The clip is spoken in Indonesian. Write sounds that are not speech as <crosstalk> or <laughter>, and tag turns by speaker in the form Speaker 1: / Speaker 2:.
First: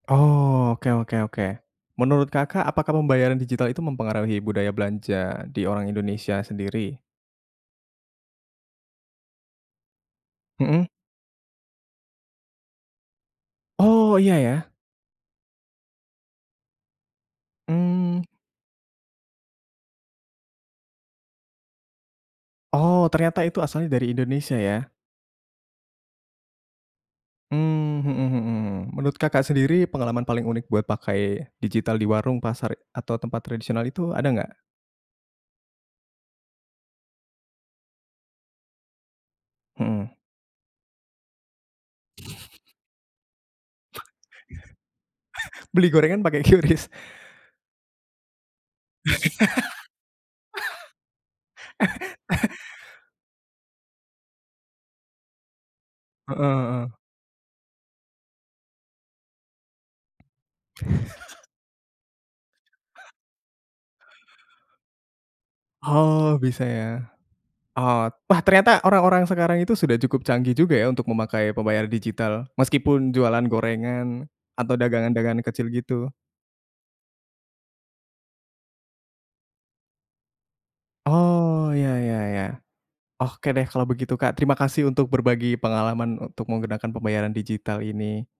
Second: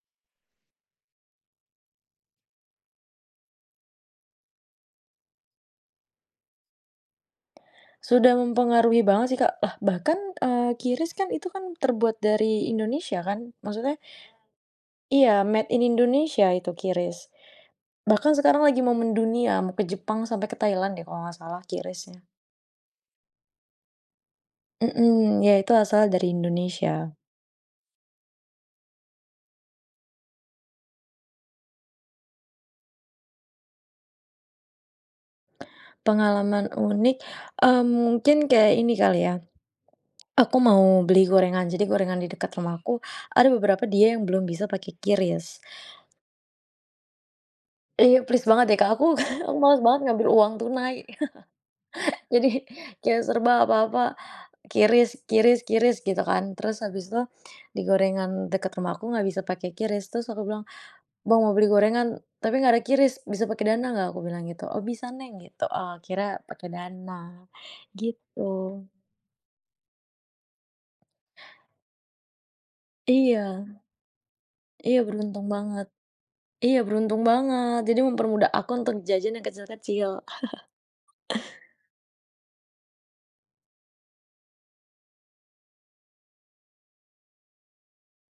Speaker 1: Oh, oke oke oke. Menurut Kakak apakah pembayaran digital itu mempengaruhi budaya belanja di orang Indonesia sendiri?
Speaker 2: Sudah mempengaruhi banget, sih, Kak. Lah, bahkan, eee,
Speaker 1: Mhm.
Speaker 2: QRIS, kan, itu, kan terbuat dari Indonesia, kan. Maksudnya
Speaker 1: Oh, iya, ya.
Speaker 2: Iya, made in Indonesia itu QRIS.
Speaker 1: Mmm.
Speaker 2: Bahkan sekarang lagi mau mendunia. Mau ke Jepang sampai ke Thailand, deh, kalau gak salah QRIS-nya.
Speaker 1: Oh, ternyata itu asalnya dari Indonesia, ya?
Speaker 2: Mhm. Ya, itu asalnya dari Indonesia.
Speaker 1: Mmm, mhm mhm. Menurut Kakak sendiri pengalaman paling unik buat pakai digital di warung, pasar, atau tempat tradisional itu ada enggak?
Speaker 2: Pengalaman unik, mmm, mungkin kayak ini kali, ya.
Speaker 1: Mhm.
Speaker 2: Aku mau beli gorengan. Jadi gorengan di dekat
Speaker 1: <chuckles>
Speaker 2: rumahku ada beberapa dia yang belum bisa pakai QRIS
Speaker 1: <chuckles> Beli gorengan pakai QRIS?
Speaker 2: Iya, plis banget, deh, Kak. Aku, <chuckles> aku males banget ngambil uang tunai. <chuckles> Jadi,
Speaker 1: <laughs>
Speaker 2: kayak serba apa-apa QRIS QRIS QRIS gitu,
Speaker 1: Heeh
Speaker 2: kan. Terus
Speaker 1: heeh.
Speaker 2: habis itu, di gorengan deket rumah aku enggak bisa pakai QRIS terus aku bilang, "Bang,
Speaker 1: <chuckles>
Speaker 2: mau beli gorengan tapi nggak ada QRIS, bisa pakai Dana enggak?" Aku bilang gitu, "Oh bisa Neng." Gitu. Eee, akhirnya
Speaker 1: Oh, bisa,
Speaker 2: pakai
Speaker 1: ya.
Speaker 2: Dana,
Speaker 1: Ot wah, ternyata
Speaker 2: gitu.
Speaker 1: orang-orang sekarang itu sudah cukup canggih juga, ya, untuk memakai pembayaran digital meskipun
Speaker 2: Iya.
Speaker 1: jualan gorengan atau
Speaker 2: Iya
Speaker 1: dagangan-dagangan
Speaker 2: beruntung
Speaker 1: kecil,
Speaker 2: banget.
Speaker 1: gitu.
Speaker 2: Iya beruntung banget. Jadi mempermudah aku untuk jajan yang kecil-kecil. <chuckles>
Speaker 1: Oh, ya ya ya. Oke, deh kalau begitu, Kak. Terima kasih untuk berbagi pengalaman untuk menggunakan pembayaran digital ini.